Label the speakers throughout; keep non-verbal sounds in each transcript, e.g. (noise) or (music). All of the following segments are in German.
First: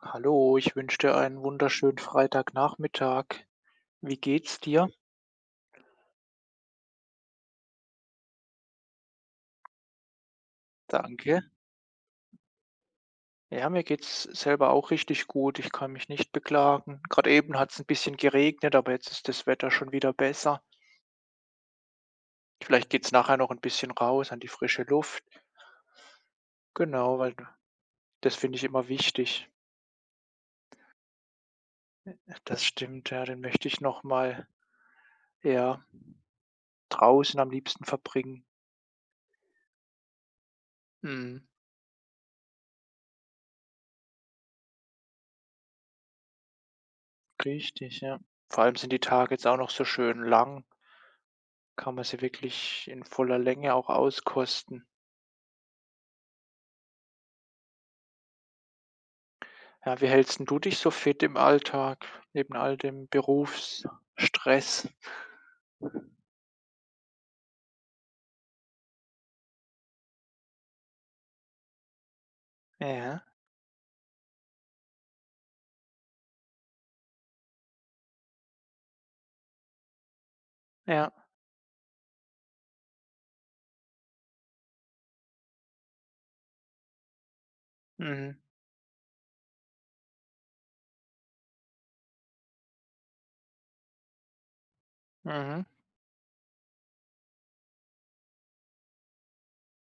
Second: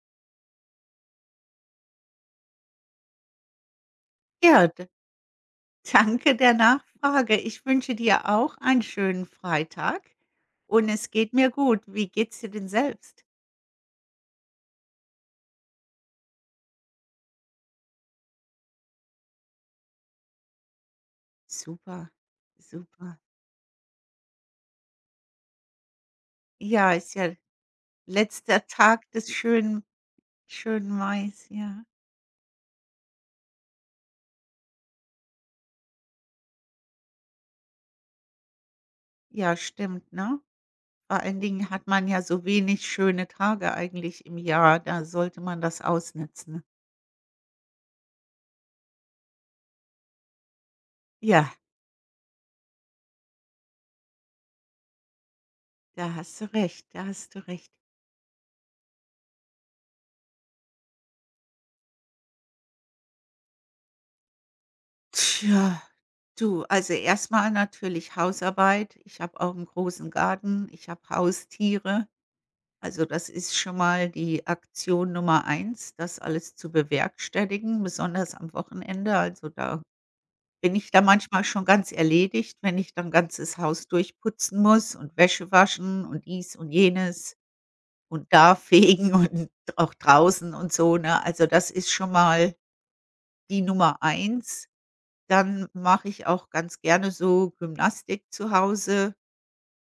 Speaker 1: Hallo, ich wünsche dir einen wunderschönen Freitagnachmittag. Wie
Speaker 2: Ja,
Speaker 1: geht's
Speaker 2: d
Speaker 1: dir?
Speaker 2: danke der Nachfrage. Ich wünsche dir auch einen schönen Freitag und es geht
Speaker 1: Danke.
Speaker 2: mir gut. Wie geht's dir denn selbst?
Speaker 1: Ja, mir geht's selber auch richtig gut. Ich kann mich nicht beklagen. Gerade eben hat es ein bisschen geregnet, aber jetzt ist das Wetter schon wieder besser.
Speaker 2: Super,
Speaker 1: Vielleicht geht's
Speaker 2: super.
Speaker 1: nachher noch ein bisschen raus an die frische Luft.
Speaker 2: Ja, ist
Speaker 1: Genau,
Speaker 2: ja
Speaker 1: weil das finde ich
Speaker 2: letzter
Speaker 1: immer
Speaker 2: Tag des
Speaker 1: wichtig.
Speaker 2: schönen Mais, ja.
Speaker 1: Das stimmt, ja, den möchte ich noch mal, ja, draußen am liebsten verbringen.
Speaker 2: Ja, stimmt, ne? Vor allen
Speaker 1: Mhm,
Speaker 2: Dingen hat man ja so wenig schöne Tage eigentlich im Jahr, da sollte man das ausnutzen.
Speaker 1: richtig, ja. Vor allem sind die Tage jetzt auch noch so schön lang.
Speaker 2: Ja,
Speaker 1: Kann man sie wirklich in voller Länge auch auskosten.
Speaker 2: da hast du recht, da hast du recht.
Speaker 1: Ja, wie hältst 'n du dich so fit im Alltag neben all dem Berufsstress?
Speaker 2: Tja. Du, also erstmal natürlich Hausarbeit. Ich habe auch einen großen Garten, ich habe Haustiere. Also,
Speaker 1: Ja,
Speaker 2: das ist schon mal die Aktion Nummer eins, das alles zu bewerkstelligen, besonders am Wochenende. Also, da bin ich da
Speaker 1: ja.
Speaker 2: manchmal schon ganz erledigt, wenn ich dann ganzes Haus durchputzen muss und Wäsche waschen und dies und jenes und
Speaker 1: Mhm,
Speaker 2: da fegen (laughs) und auch draußen und so, ne? Also, das ist schon mal die Nummer eins.
Speaker 1: mhm.
Speaker 2: Dann mache ich auch ganz gerne so Gymnastik zu Hause.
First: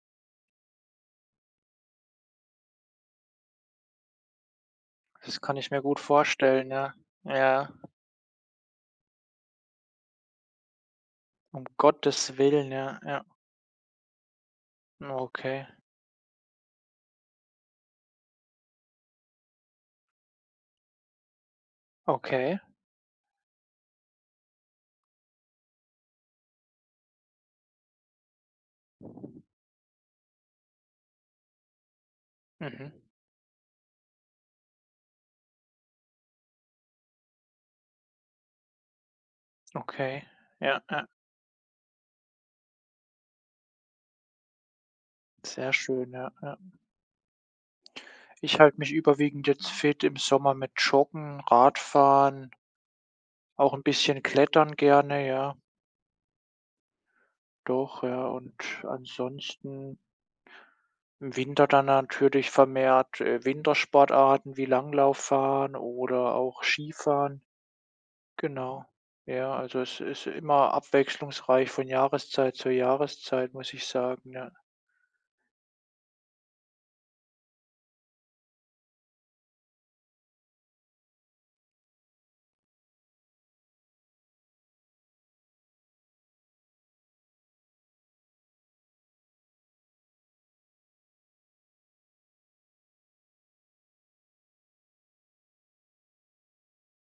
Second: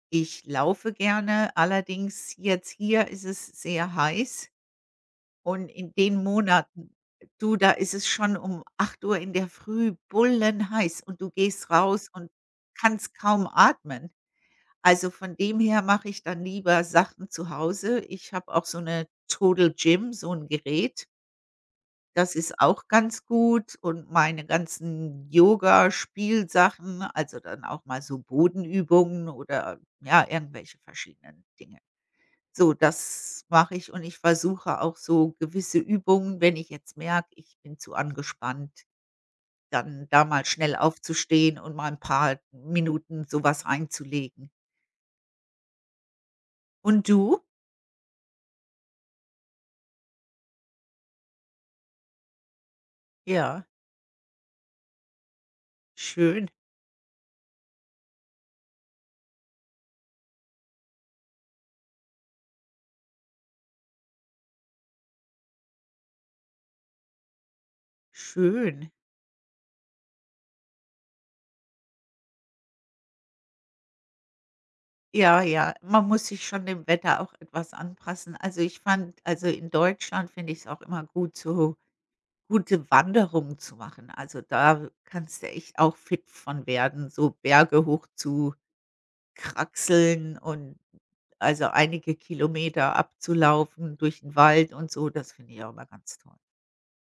Speaker 2: Ich laufe gerne, allerdings jetzt hier ist es sehr heiß
Speaker 1: Das kann
Speaker 2: und
Speaker 1: ich mir
Speaker 2: in
Speaker 1: gut
Speaker 2: den
Speaker 1: vorstellen, ja.
Speaker 2: Monaten du,
Speaker 1: Ja,
Speaker 2: da ist es schon um 8 Uhr in der Früh bullenheiß und du
Speaker 1: um
Speaker 2: gehst raus und
Speaker 1: Gottes Willen, ja,
Speaker 2: kannst
Speaker 1: ja.
Speaker 2: kaum atmen. Also, von dem
Speaker 1: Okay,
Speaker 2: her mache ich dann lieber Sachen zu Hause. Ich habe auch so eine Total Gym, so ein Gerät. Das ist
Speaker 1: okay.
Speaker 2: auch ganz gut und meine ganzen Yoga-Spielsachen, also dann auch mal so Bodenübungen oder, ja, irgendwelche verschiedenen Dinge. So,
Speaker 1: Mhm,
Speaker 2: das mache ich und ich versuche auch so gewisse Übungen, wenn ich jetzt merke, ich bin zu angespannt, dann
Speaker 1: okay.
Speaker 2: da mal schnell
Speaker 1: Ja, ja,
Speaker 2: aufzustehen und mal ein paar Minuten sowas was reinzulegen.
Speaker 1: sehr schön, ja, ja.
Speaker 2: Und du?
Speaker 1: Ich halte mich überwiegend jetzt fit im Sommer mit Joggen, Radfahren,
Speaker 2: Ja,
Speaker 1: auch ein bisschen klettern gerne, ja.
Speaker 2: schön,
Speaker 1: Doch, ja, und ansonsten im Winter dann natürlich vermehrt, Wintersportarten wie Langlauffahren oder auch Skifahren. Genau.
Speaker 2: schön.
Speaker 1: Ja, also es ist immer abwechslungsreich von Jahreszeit zu Jahreszeit, muss ich sagen, ja.
Speaker 2: Ja, ja, man muss sich schon dem Wetter auch etwas anpassen. Also, ich fand also, in Deutschland finde ich es auch immer gut, so gute Wanderungen zu machen. Also, da kannst du echt auch fit von werden, so Berge hoch zu kraxeln und also, einige Kilometer abzulaufen durch den Wald und so, das finde ich auch immer ganz toll.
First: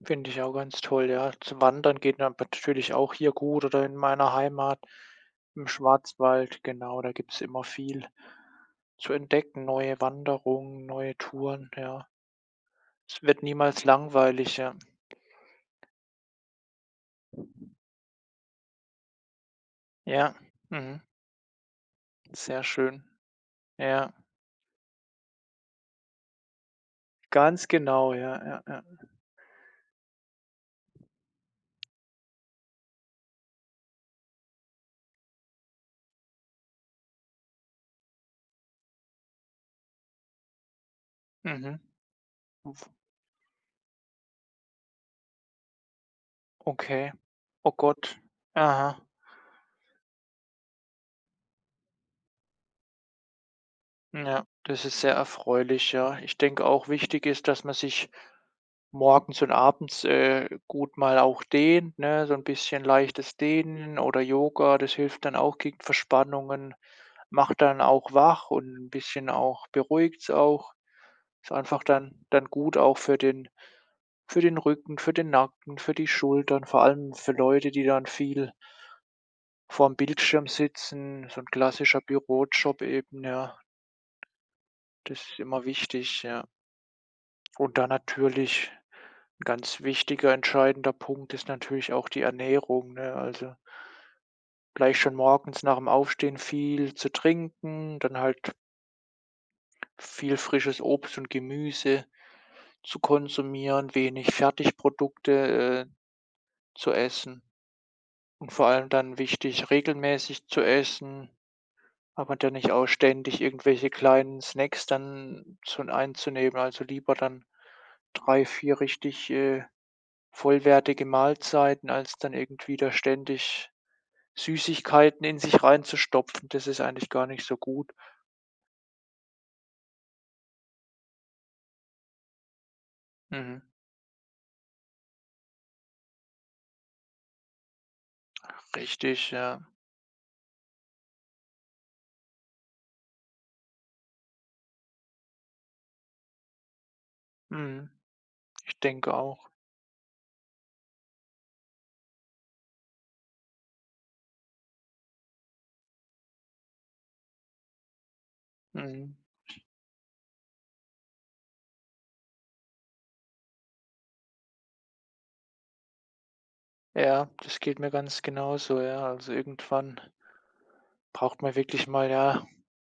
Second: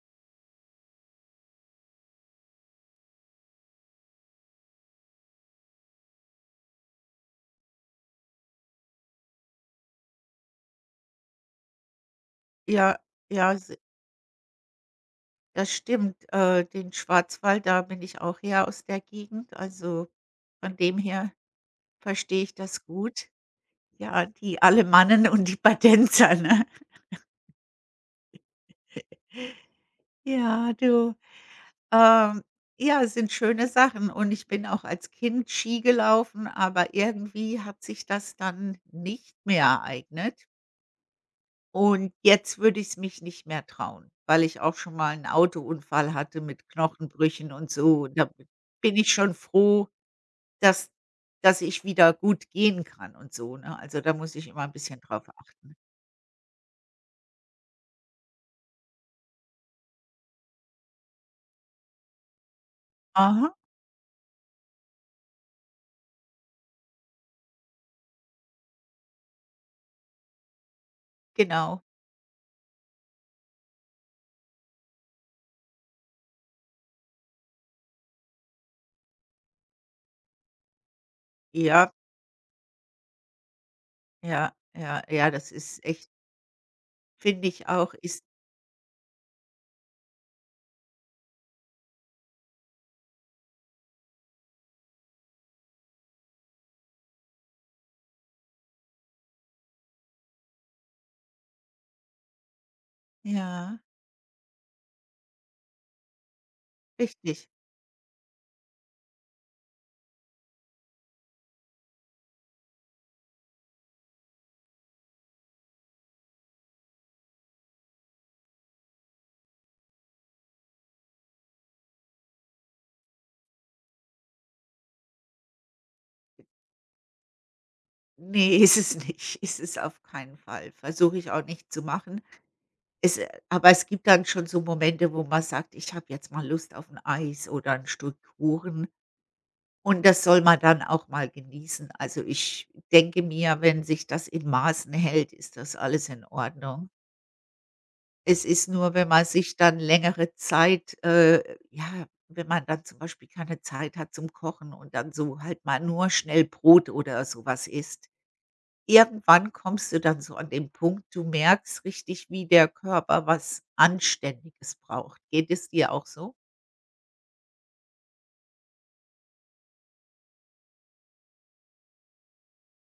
Speaker 1: Finde ich auch ganz toll, ja. Zu Wandern geht natürlich auch hier gut oder in meiner Heimat im Schwarzwald, genau, da gibt es immer viel zu entdecken, neue Wanderungen, neue Touren, ja.
Speaker 2: Ja,
Speaker 1: Es wird
Speaker 2: ja, s
Speaker 1: niemals langweilig, ja.
Speaker 2: das stimmt. Den Schwarzwald, da bin ich auch her aus der Gegend. Also,
Speaker 1: Ja,
Speaker 2: von dem
Speaker 1: mhm,
Speaker 2: her verstehe ich
Speaker 1: sehr
Speaker 2: das
Speaker 1: schön.
Speaker 2: gut.
Speaker 1: Ja,
Speaker 2: Ja, die Alemannen und die Badenzer, ne?
Speaker 1: ganz genau, ja, ja, ja.
Speaker 2: Ja, du, ähm, ja, es sind schöne Sachen und ich bin auch als Kind Ski gelaufen, aber irgendwie hat sich das dann nicht mehr ereignet
Speaker 1: Mhm,
Speaker 2: und jetzt
Speaker 1: w
Speaker 2: würde ich es mich nicht mehr trauen, weil ich auch schon mal einen Autounfall hatte mit
Speaker 1: okay.
Speaker 2: Knochenbrüchen und
Speaker 1: Oh
Speaker 2: so.
Speaker 1: Gott.
Speaker 2: Da b bin
Speaker 1: Aha,
Speaker 2: ich schon froh, dass dass ich wieder gut gehen kann und so, ne? Also, da muss
Speaker 1: ja,
Speaker 2: ich immer ein
Speaker 1: das
Speaker 2: bisschen
Speaker 1: ist sehr
Speaker 2: drauf achten.
Speaker 1: erfreulich, ja. Ich denke auch, wichtig ist, dass man sich morgens und abends, gut mal auch dehnt, ne? So ein bisschen leichtes
Speaker 2: Aha,
Speaker 1: Dehnen oder Yoga, das hilft dann auch gegen Verspannungen, macht dann auch wach und ein bisschen auch beruhigt's auch. Ist
Speaker 2: genau.
Speaker 1: einfach dann gut auch für den Rücken, für den Nacken, für die Schultern, vor allem für Leute, die dann viel vorm Bildschirm sitzen, so ein
Speaker 2: Ja.
Speaker 1: klassischer Bürojob eben, ja.
Speaker 2: Ja, ja,
Speaker 1: Das
Speaker 2: ja,
Speaker 1: ist
Speaker 2: das
Speaker 1: immer
Speaker 2: ist echt
Speaker 1: wichtig, ja.
Speaker 2: finde ich
Speaker 1: Und dann
Speaker 2: auch, ist.
Speaker 1: natürlich 'n ganz wichtiger, entscheidender Punkt ist natürlich auch die Ernährung, ne? Also, gleich schon morgens nach dem Aufstehen viel zu trinken, dann halt viel frisches Obst und Gemüse zu
Speaker 2: Ja.
Speaker 1: konsumieren, wenig Fertigprodukte, zu essen.
Speaker 2: Richtig.
Speaker 1: Und vor allem dann wichtig, regelmäßig zu essen, aber dann nicht auch ständig irgendwelche kleinen Snacks dann zu einzunehmen. Also lieber dann 3 4 richtig, vollwertige Mahlzeiten, als dann irgendwie da ständig Süßigkeiten in sich reinzustopfen. Das ist eigentlich gar nicht so gut.
Speaker 2: Ne, (laughs) ist es nicht. Ist es auf keinen Fall. Versuche ich auch nicht zu machen. Es
Speaker 1: Mhm.
Speaker 2: Aber es gibt dann schon so Momente, wo man sagt: „Ich habe jetzt mal Lust auf ein Eis oder ein Stück Kuchen.“
Speaker 1: Richtig, ja.
Speaker 2: Und das soll man dann auch mal genießen. Also, ich denke mir, wenn sich das in Maßen hält, ist das alles in Ordnung.
Speaker 1: Mhm.
Speaker 2: Es ist
Speaker 1: Ich
Speaker 2: nur, wenn
Speaker 1: denke
Speaker 2: man
Speaker 1: auch.
Speaker 2: sich dann längere Zeit ja, wenn man dann zum Beispiel keine Zeit hat zum Kochen und dann so halt mal nur schnell Brot oder sowas isst.
Speaker 1: Mhm.
Speaker 2: Irgendwann kommst du dann so an den Punkt, du merkst richtig, wie der Körper was Anständiges braucht. Geht es dir auch so?
Speaker 1: Ja, das geht mir ganz genauso, ja. Also irgendwann braucht man wirklich mal, ja,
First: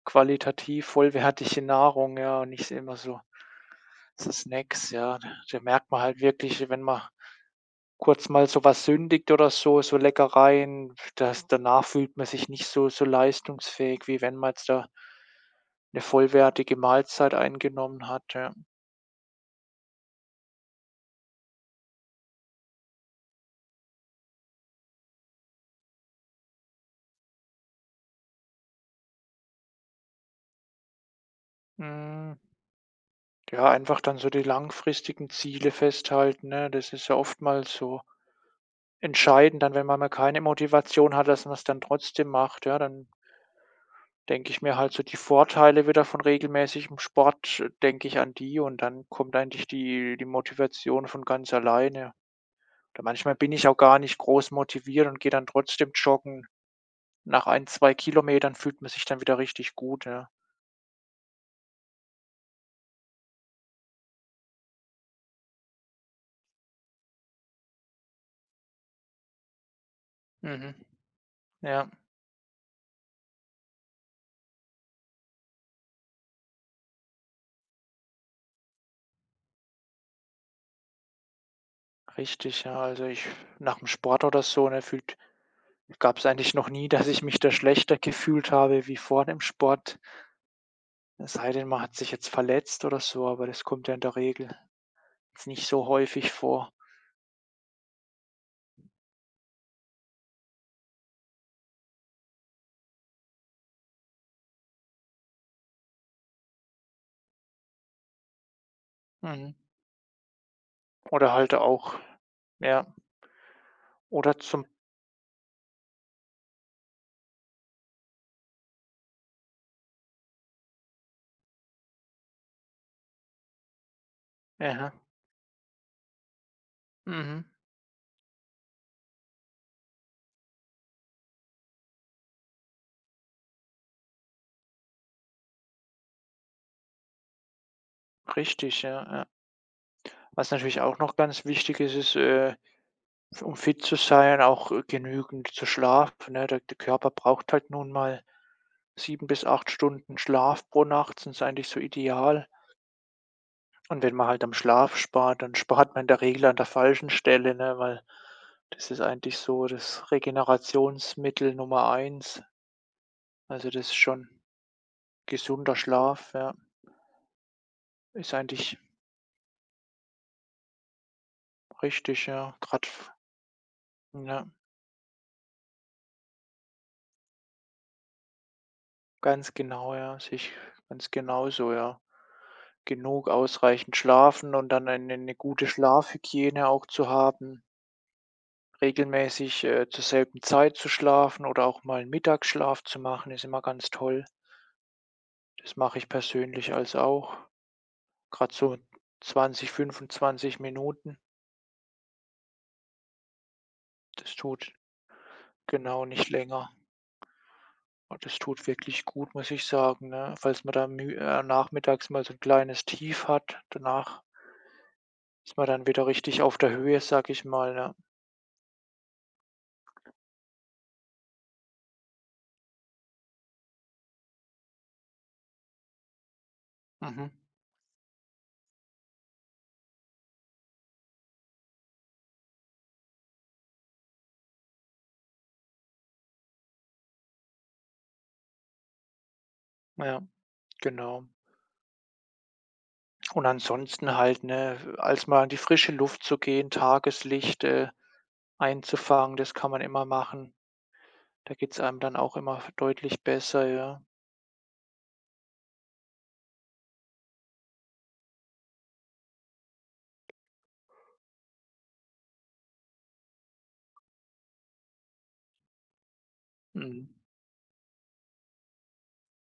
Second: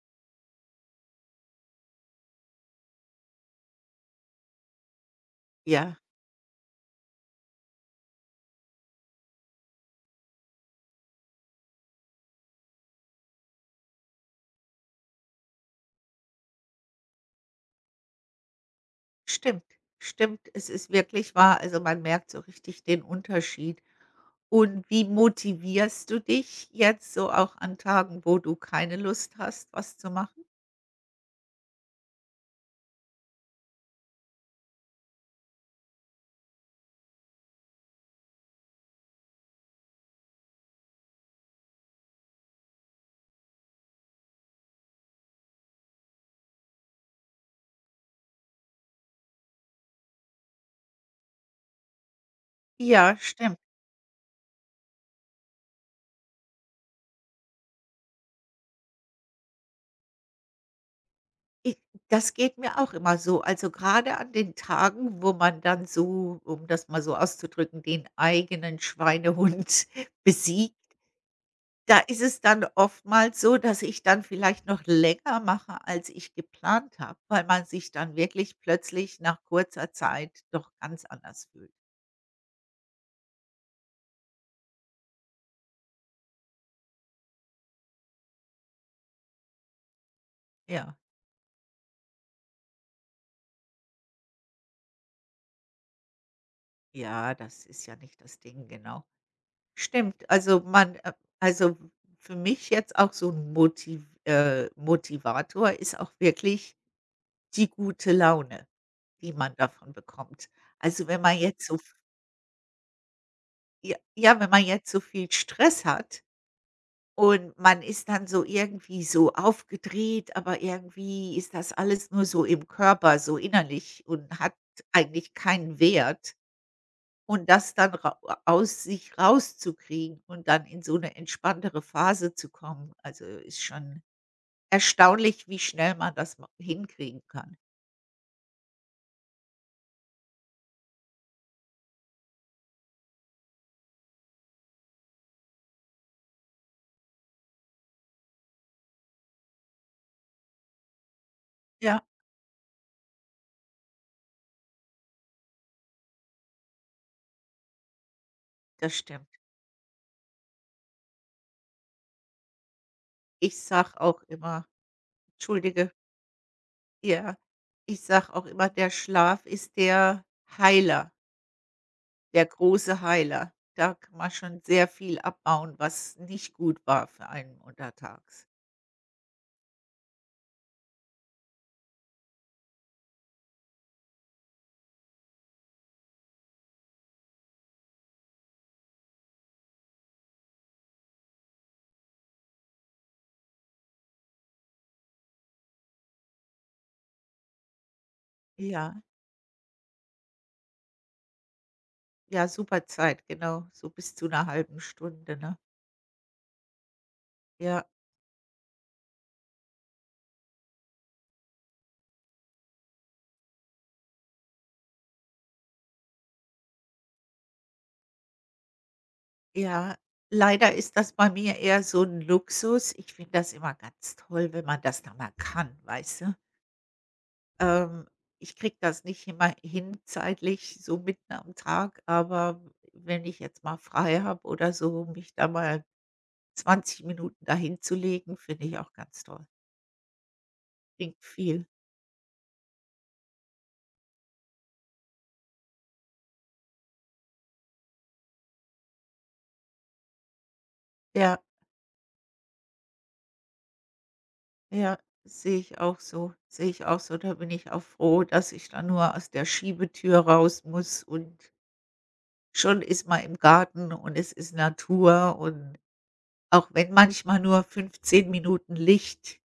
Speaker 1: qualitativ vollwertige Nahrung, ja, und nicht immer so Snacks, ja. Da merkt
Speaker 2: Ja,
Speaker 1: man halt wirklich, wenn man kurz mal so was sündigt oder so, so Leckereien, dass danach fühlt man sich nicht so leistungsfähig, wie wenn man jetzt da eine vollwertige Mahlzeit eingenommen hat, ja.
Speaker 2: stimmt. Stimmt, es ist wirklich wahr. Also, man merkt so richtig den Unterschied. Und wie motivierst du dich jetzt so auch an Tagen, wo du keine Lust hast, was zu machen?
Speaker 1: Hm, ja, einfach dann so die langfristigen Ziele festhalten, ne? Das ist ja oftmals so. Entscheiden dann, wenn man mal keine Motivation hat, dass man es dann trotzdem macht, ja? Dann denke ich mir halt so die Vorteile wieder von regelmäßigem Sport denke ich an die und dann kommt eigentlich die Motivation von ganz alleine. Oder
Speaker 2: Ja,
Speaker 1: manchmal bin
Speaker 2: stimmt.
Speaker 1: ich auch gar nicht groß motiviert und gehe dann trotzdem joggen. Nach ein 2 Kilometern fühlt man sich dann wieder richtig gut, ja.
Speaker 2: Ich das geht mir auch immer so. Also, gerade an den Tagen, wo man dann so, um das mal so auszudrücken, den eigenen Schweinehund (laughs)
Speaker 1: Mhm.
Speaker 2: besiegt,
Speaker 1: Ja,
Speaker 2: da ist es dann oftmals so, dass ich dann vielleicht noch länger mache, als ich geplant habe, weil man sich dann wirklich plötzlich nach kurzer Zeit doch ganz anders fühlt.
Speaker 1: richtig, ja. Also, ich nach dem Sport oder so, ne, fühlt Gab es eigentlich noch nie, (laughs) dass ich mich da schlechter gefühlt habe wie vor dem Sport.
Speaker 2: Ja.
Speaker 1: Es sei denn, man hat sich jetzt verletzt oder so, aber das kommt ja in der Regel jetzt nicht so häufig vor.
Speaker 2: Ja, das ist ja nicht das Ding, genau. Stimmt, also man also für mich jetzt auch so ein Motivator ist auch wirklich die gute Laune, die man
Speaker 1: Mhm.
Speaker 2: davon bekommt. Also, wenn
Speaker 1: Oder
Speaker 2: man
Speaker 1: halt
Speaker 2: jetzt so v
Speaker 1: auch, ja,
Speaker 2: ja,
Speaker 1: oder
Speaker 2: ja, wenn man
Speaker 1: zum
Speaker 2: jetzt so viel Stress hat und man ist dann so irgendwie so aufgedreht, aber irgendwie ist das alles nur so im Körper, so innerlich und hat
Speaker 1: aha,
Speaker 2: eigentlich keinen Wert.
Speaker 1: mhm,
Speaker 2: Und das dann rau aus sich rauszukriegen und dann in so 'ne entspanntere Phase zu kommen, also, ist schon erstaunlich, wie schnell man das ma hinkriegen kann.
Speaker 1: richtig, ja, ja. Was natürlich auch noch ganz wichtig ist, um fit zu sein, auch, genügend zu schlafen, ne? Der Körper braucht halt nun mal 7 bis 8 Stunden Schlaf pro Nacht, sind eigentlich so
Speaker 2: Ja,
Speaker 1: ideal. Und wenn man halt am Schlaf spart, dann spart man in der Regel an der falschen Stelle, ne, weil das
Speaker 2: das
Speaker 1: ist
Speaker 2: stimmt.
Speaker 1: eigentlich so das Regenerationsmittel Nummer eins.
Speaker 2: Ich
Speaker 1: Also, das ist
Speaker 2: sage auch
Speaker 1: schon
Speaker 2: immer,
Speaker 1: gesunder
Speaker 2: entschuldige,
Speaker 1: Schlaf, ja.
Speaker 2: ja, ich sage
Speaker 1: Ist
Speaker 2: auch immer,
Speaker 1: eigentlich
Speaker 2: der Schlaf ist der Heiler,
Speaker 1: richtig,
Speaker 2: der
Speaker 1: ja. Gerade,
Speaker 2: große Heiler. Da kann man
Speaker 1: ja,
Speaker 2: schon sehr viel abbauen, was nicht gut war für einen untertags.
Speaker 1: ganz genau, ja, sehe ich ganz genauso, ja. Genug ausreichend schlafen und dann eine 'ne gute Schlafhygiene auch zu haben, regelmäßig, zur selben Zeit zu schlafen oder auch mal 'n Mittagsschlaf zu machen, ist immer ganz toll. Das mache ich persönlich als auch. Gerade so
Speaker 2: Ja,
Speaker 1: 20, 25 Minuten.
Speaker 2: ja, super Zeit, genau, so bis zu
Speaker 1: Das
Speaker 2: 'ner
Speaker 1: tut
Speaker 2: halben Stunde, ne?
Speaker 1: genau, nicht länger.
Speaker 2: Ja.
Speaker 1: Und das tut wirklich gut, muss ich sagen, ne? Falls man da mü nachmittags mal so ein kleines Tief hat, danach ist man dann wieder richtig auf der Höhe, sag ich mal, ja.
Speaker 2: Ja, leider ist das bei mir eher so 'n Luxus. Ich finde das immer ganz toll, wenn man das dann mal kann, weißt du?
Speaker 1: Mhm.
Speaker 2: Ähm, Ich kriege das nicht immer hin zeitlich, so mitten am Tag, aber wenn ich jetzt mal frei habe oder so, um mich da mal 20 Minuten da hinzulegen, finde ich auch ganz toll.
Speaker 1: Ja,
Speaker 2: Klingt
Speaker 1: genau.
Speaker 2: viel.
Speaker 1: Und ansonsten halt, ne, als mal in die frische Luft zu gehen, Tageslicht, einzufangen, das kann man immer machen.
Speaker 2: Ja,
Speaker 1: Da geht es einem dann auch immer deutlich besser, ja.
Speaker 2: ja, sehe ich auch so, sehe ich auch so. Da bin ich auch froh, dass ich da nur aus der Schiebetür raus muss und schon ist man im Garten und es ist Natur und auch wenn
Speaker 1: Mhm.
Speaker 2: manchmal nur 15 Minuten Licht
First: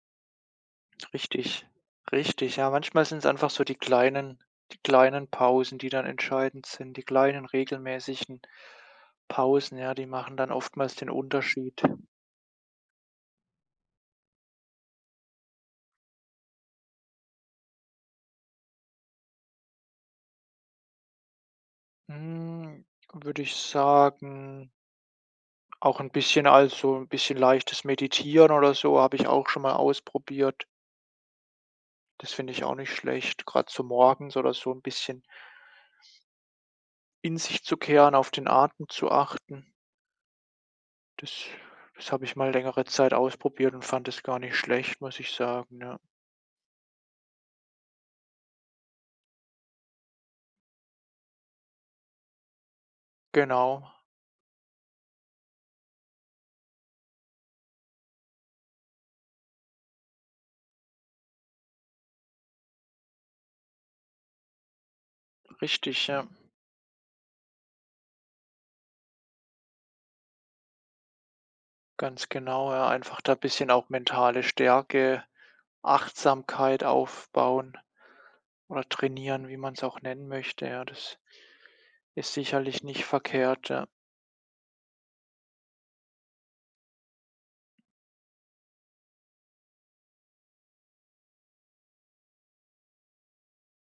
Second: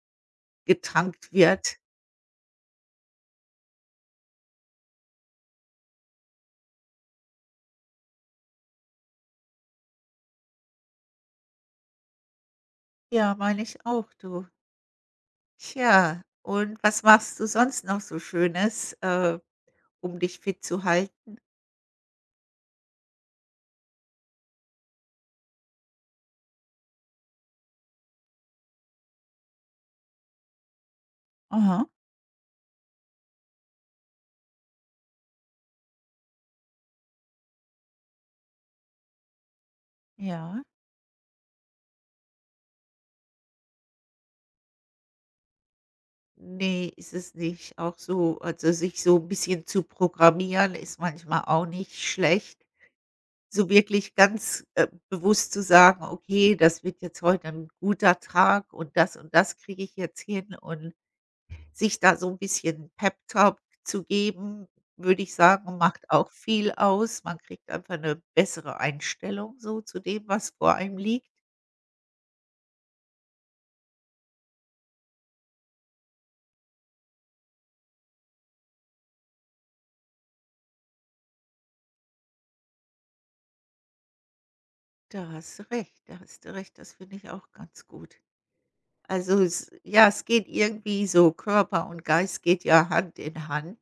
Speaker 2: getankt
Speaker 1: Richtig,
Speaker 2: wird.
Speaker 1: richtig. Ja, manchmal sind es einfach so die kleinen Pausen, die dann entscheidend sind, die kleinen regelmäßigen Pausen, ja, die machen dann oftmals den Unterschied.
Speaker 2: Ja, meine ich auch, du. Tja, und was machst du sonst noch so Schönes, um dich fit zu halten?
Speaker 1: Hm, würde ich sagen, auch ein bisschen leichtes Meditieren oder so habe ich auch schon mal ausprobiert.
Speaker 2: Aha,
Speaker 1: Das finde ich auch nicht schlecht. Gerade so morgens oder so ein bisschen in sich zu kehren, auf den Atem zu achten.
Speaker 2: ja.
Speaker 1: Das das habe ich mal längere Zeit ausprobiert und fand es gar nicht schlecht, muss ich sagen, ja.
Speaker 2: Nee, ist es nicht. Auch so also, sich so ein bisschen zu programmieren ist manchmal auch nicht schlecht. So
Speaker 1: Genau,
Speaker 2: wirklich ganz, bewusst zu sagen: „Okay, das wird jetzt heute ein guter Tag und das kriege ich jetzt hin.“ Und sich da so ein bisschen Pep Talk zu geben, würde ich sagen,
Speaker 1: richtig,
Speaker 2: macht
Speaker 1: ja.
Speaker 2: auch viel aus. Man kriegt einfach eine bessere Einstellung so zu dem, was vor einem liegt.
Speaker 1: Ganz genau, ja. Einfach da ein bisschen auch mentale Stärke, Achtsamkeit aufbauen oder trainieren, wie man es auch nennen möchte, ja. Das ist sicherlich nicht verkehrt, ja.
Speaker 2: Da hast du recht, da hast du recht. Das finde ich auch ganz gut. Also, es ja, es geht irgendwie so Körper und Geist geht ja Hand in Hand.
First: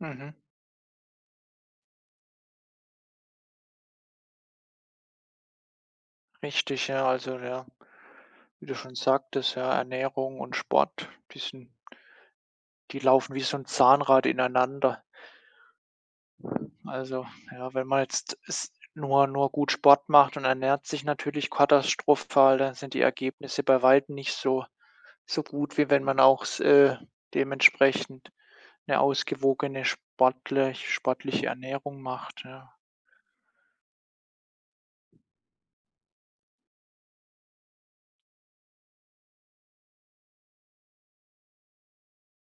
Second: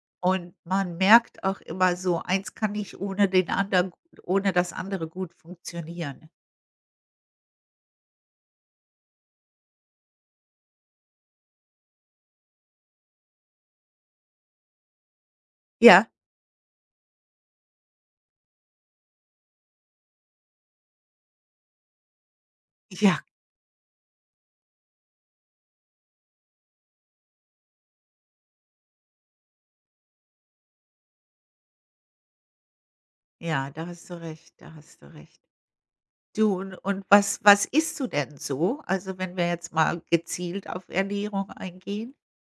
Speaker 1: Mhm.
Speaker 2: Und man merkt auch immer so, eins kann nicht ohne den anderen ohne das andere gut funktionieren.
Speaker 1: Richtig, ja. Also, ja, wie du schon sagtest, ja, Ernährung und Sport, die laufen wie so ein Zahnrad ineinander.
Speaker 2: Ja.
Speaker 1: Also, ja, wenn man jetzt s nur nur gut Sport macht und ernährt sich natürlich katastrophal, dann sind die
Speaker 2: Ja,
Speaker 1: Ergebnisse bei Weitem nicht so gut, wie wenn man auch s dementsprechend eine ausgewogene sportliche Ernährung macht, ja.
Speaker 2: ja, da hast du recht, da hast du recht. Du, und was isst du denn so? Also, wenn wir jetzt mal gezielt auf Ernährung eingehen?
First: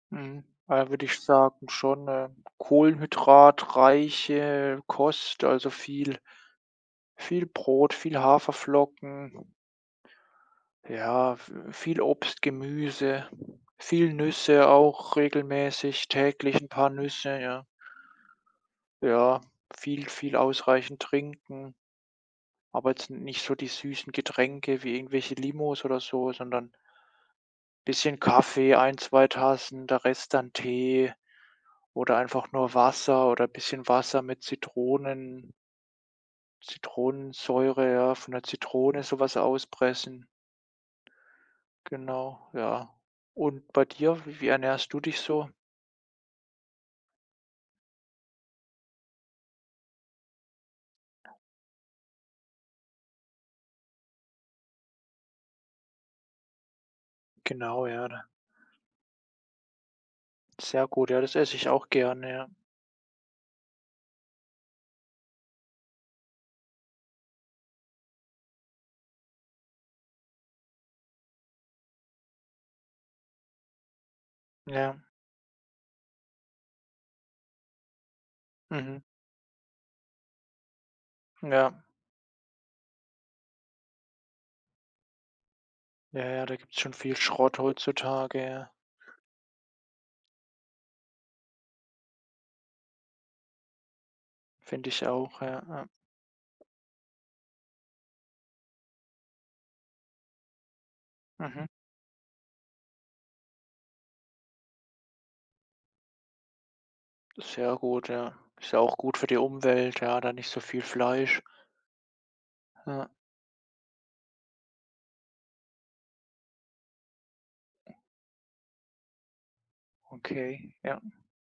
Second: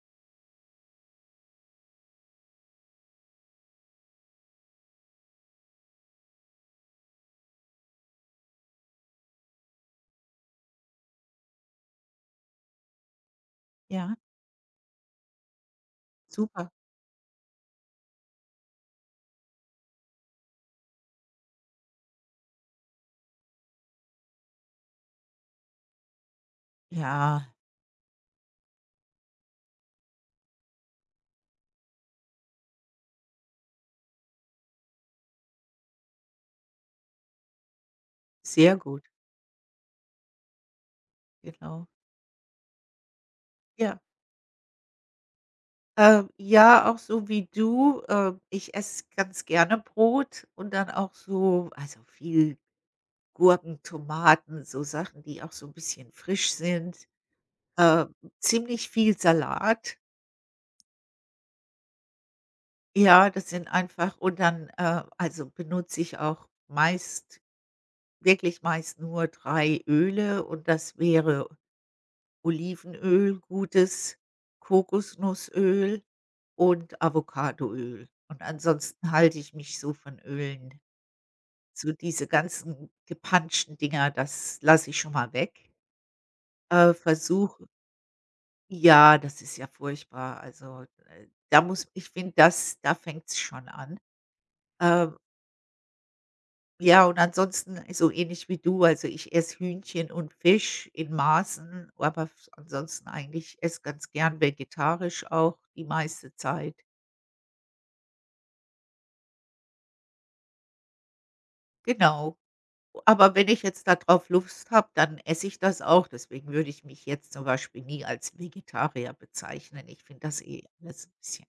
Speaker 1: Mhm. Da würde ich sagen, schon, kohlenhydratreiche Kost, also viel Brot, viel Haferflocken, ja, v viel Obst, Gemüse,
Speaker 2: Ja,
Speaker 1: viel Nüsse auch regelmäßig, täglich
Speaker 2: super.
Speaker 1: ein paar Nüsse, ja. Ja, viel ausreichend trinken, aber jetzt nicht so die süßen Getränke wie irgendwelche Limos oder so, sondern
Speaker 2: Ja,
Speaker 1: bisschen Kaffee, ein 2 Tassen, der Rest dann Tee oder einfach nur Wasser oder bisschen Wasser mit Zitronensäure, ja, von der
Speaker 2: sehr gut,
Speaker 1: Zitrone sowas auspressen.
Speaker 2: genau.
Speaker 1: Genau, ja. Und bei
Speaker 2: Ja.
Speaker 1: dir, wie ernährst du dich so?
Speaker 2: Ja, auch so wie du, ich esse ganz gerne Brot und dann auch so also, viel Gurken, Tomaten, so Sachen, die auch so 'n bisschen frisch sind,
Speaker 1: Genau,
Speaker 2: äh,
Speaker 1: ja, da
Speaker 2: ziemlich viel Salat.
Speaker 1: sehr gut, ja, das esse ich auch gerne, ja.
Speaker 2: Ja, das sind einfach und dann, also benutze ich auch meist wirklich meist nur 3 Öle und das wäre Olivenöl, gutes,
Speaker 1: Ja,
Speaker 2: Kokosnussöl und Avocadoöl. Und
Speaker 1: mhm,
Speaker 2: ansonsten halte ich mich so von Ölen.
Speaker 1: ja.
Speaker 2: So diese ganzen gepanschten Dinger, das lasse ich schon mal weg.
Speaker 1: Ja, ja, da gibt's schon viel Schrott
Speaker 2: Versuche
Speaker 1: heutzutage, ja,
Speaker 2: Ja, das ist ja furchtbar. Also, da muss ich finde, das da fängt's schon an.
Speaker 1: finde ich
Speaker 2: Ähm,
Speaker 1: auch, ja, ja.
Speaker 2: ja, und ansonsten so ähnlich wie du, also ich esse Hühnchen und Fisch in
Speaker 1: Mhm.
Speaker 2: Maßen, aber f ansonsten eigentlich ich esse ganz gern vegetarisch auch die meiste Zeit.
Speaker 1: Sehr gut, ja. Ist ja auch gut für die Umwelt, ja, da nicht so viel Fleisch.
Speaker 2: Genau.
Speaker 1: Ja,
Speaker 2: Aber wenn ich jetzt darauf Lust habe, dann esse ich das auch. Deswegen würde ich mich jetzt zum Beispiel nie als Vegetarier bezeichnen. Ich finde das eh
Speaker 1: okay, ja.
Speaker 2: alles ein bisschen